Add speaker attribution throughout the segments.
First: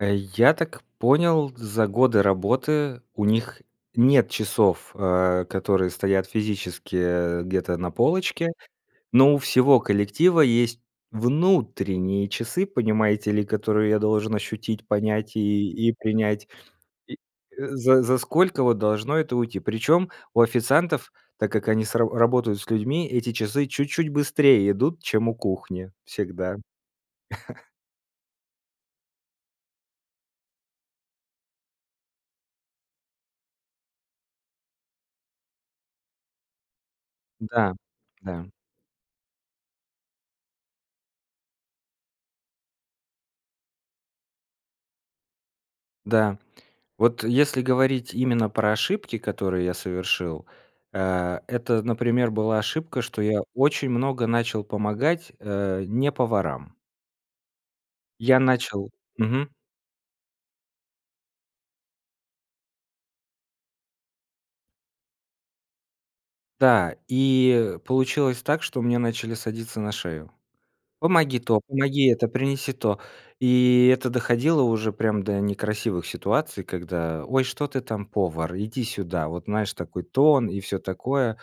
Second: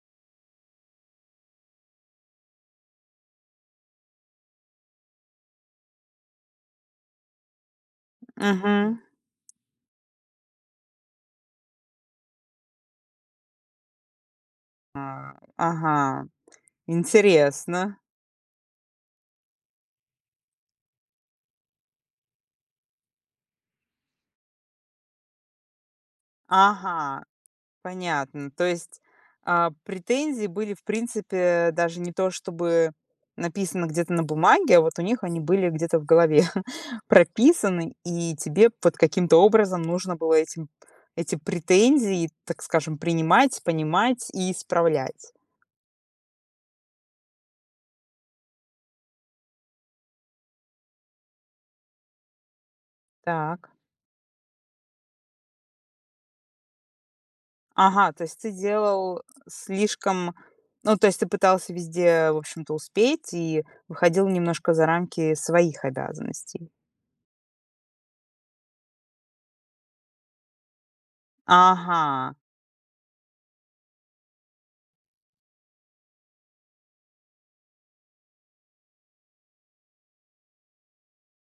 Speaker 1: Э, я так понял, за годы работы у них нет часов, э, которые стоят физически, э, где-то на полочке.
Speaker 2: Мгм.
Speaker 1: Но у всего коллектива есть внутренние часы, понимаете ли, которые я должен ощутить,
Speaker 2: А,
Speaker 1: понять и и
Speaker 2: ага,
Speaker 1: принять. И, э,
Speaker 2: интересно.
Speaker 1: за за сколько вот должно это уйти? Причем у официантов, так как они с ра работают с людьми, эти часы чуть-чуть быстрее идут, чем у кухни всегда.
Speaker 2: Ага, понятно. То есть, а, претензии были, в принципе, даже не то чтобы написаны где-то на бумаге, а вот у них они были где-то в голове
Speaker 1: Да,
Speaker 2: прописаны. И
Speaker 1: да.
Speaker 2: тебе вот каким-то образом нужно было этим эти претензии, так скажем, принимать, понимать и исправлять.
Speaker 1: Да. Вот, э, если говорить именно про ошибки, которые я совершил, а, это, например, была ошибка, что я
Speaker 2: Так.
Speaker 1: очень много начал помогать, э, не поварам.
Speaker 2: Ага, то есть
Speaker 1: Я
Speaker 2: ты
Speaker 1: начал
Speaker 2: делал
Speaker 1: мгм.
Speaker 2: слишком ну, то есть ты пытался везде, в общем-то, успеть и выходил немножко за рамки своих обязанностей.
Speaker 1: Да, и, э, получилось так, что мне начали садиться на шею. "Помоги то, помоги это,
Speaker 2: Ага.
Speaker 1: принеси то." И это доходило уже прям до некрасивых ситуаций, когда: "Ой, что ты там, повар, иди сюда". Вот, знаешь, такой тон и всё такое.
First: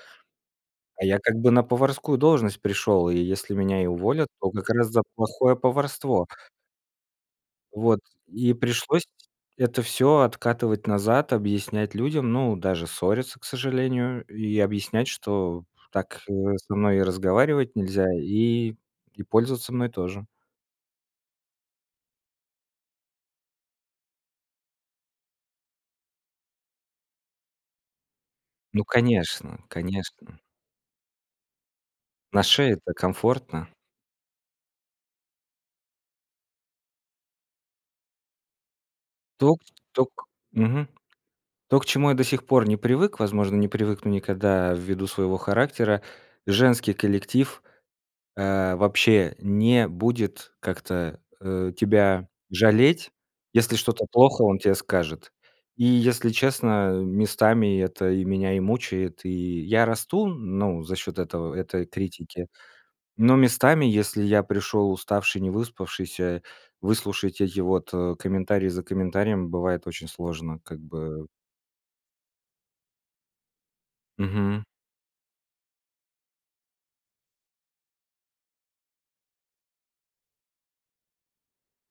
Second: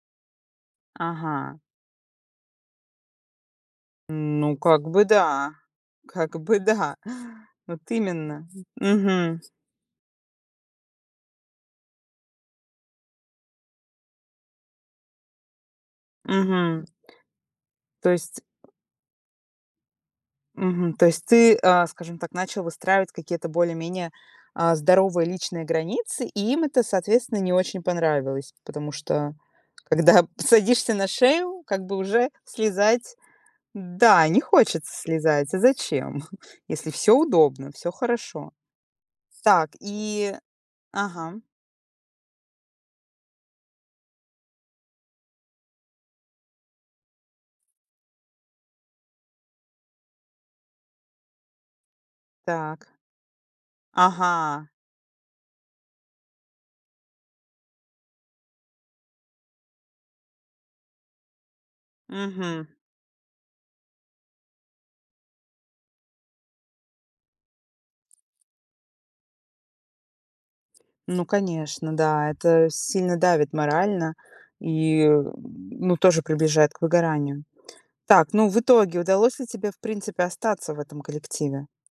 Speaker 1: А я как бы
Speaker 2: Ага.
Speaker 1: на поварскую должность пришёл, и если меня и уволят, то
Speaker 2: Ну,
Speaker 1: как
Speaker 2: как
Speaker 1: раз за
Speaker 2: бы да,
Speaker 1: плохое поварство.
Speaker 2: как бы да, вот
Speaker 1: Вот.
Speaker 2: именно,
Speaker 1: И пришлось
Speaker 2: мгм.
Speaker 1: это всё откатывать назад, объяснять людям, ну, даже ссориться, к сожалению, и объяснять, что так, э, со
Speaker 2: Мгм.
Speaker 1: мной разговаривать нельзя
Speaker 2: То есть
Speaker 1: и и пользоваться мной тоже.
Speaker 2: мгм, то есть ты, а, скажем так, начал выстраивать какие-то более-менее, а, здоровые личные границы, и им это, соответственно, не очень понравилось.
Speaker 1: Ну,
Speaker 2: Потому что,
Speaker 1: конечно,
Speaker 2: когда
Speaker 1: конечно.
Speaker 2: садишься на шею, как бы уже
Speaker 1: На шее-то
Speaker 2: слезать
Speaker 1: комфортно.
Speaker 2: да, не хочется слезать, а зачем? Если всё удобно, всё хорошо.
Speaker 1: То
Speaker 2: Так
Speaker 1: то к
Speaker 2: и
Speaker 1: мгм,
Speaker 2: ага, м.
Speaker 1: То к чему я до сих пор не привык, возможно, не привыкну никогда ввиду своего характера: женский коллектив, э, вообще не будет как-то, э, тебя
Speaker 2: Так.
Speaker 1: жалеть, если что-то плохо- он
Speaker 2: Ага.
Speaker 1: те скажет. И если честно, местами это и меня, и мучает, и я расту, ну, за счёт этого, этой критики,
Speaker 2: Мгм.
Speaker 1: но местами, если я пришёл уставший, не выспавшийся, выслушать эти вот, э, комментарий за комментарием бывает очень сложно, как
Speaker 2: Ну
Speaker 1: бы.
Speaker 2: конечно, да, это сильно давит морально.
Speaker 1: Мгм.
Speaker 2: И, ну, тоже приближает к выгоранию. Так, ну, в итоге удалось ли тебе, в принципе, остаться в этом коллективе?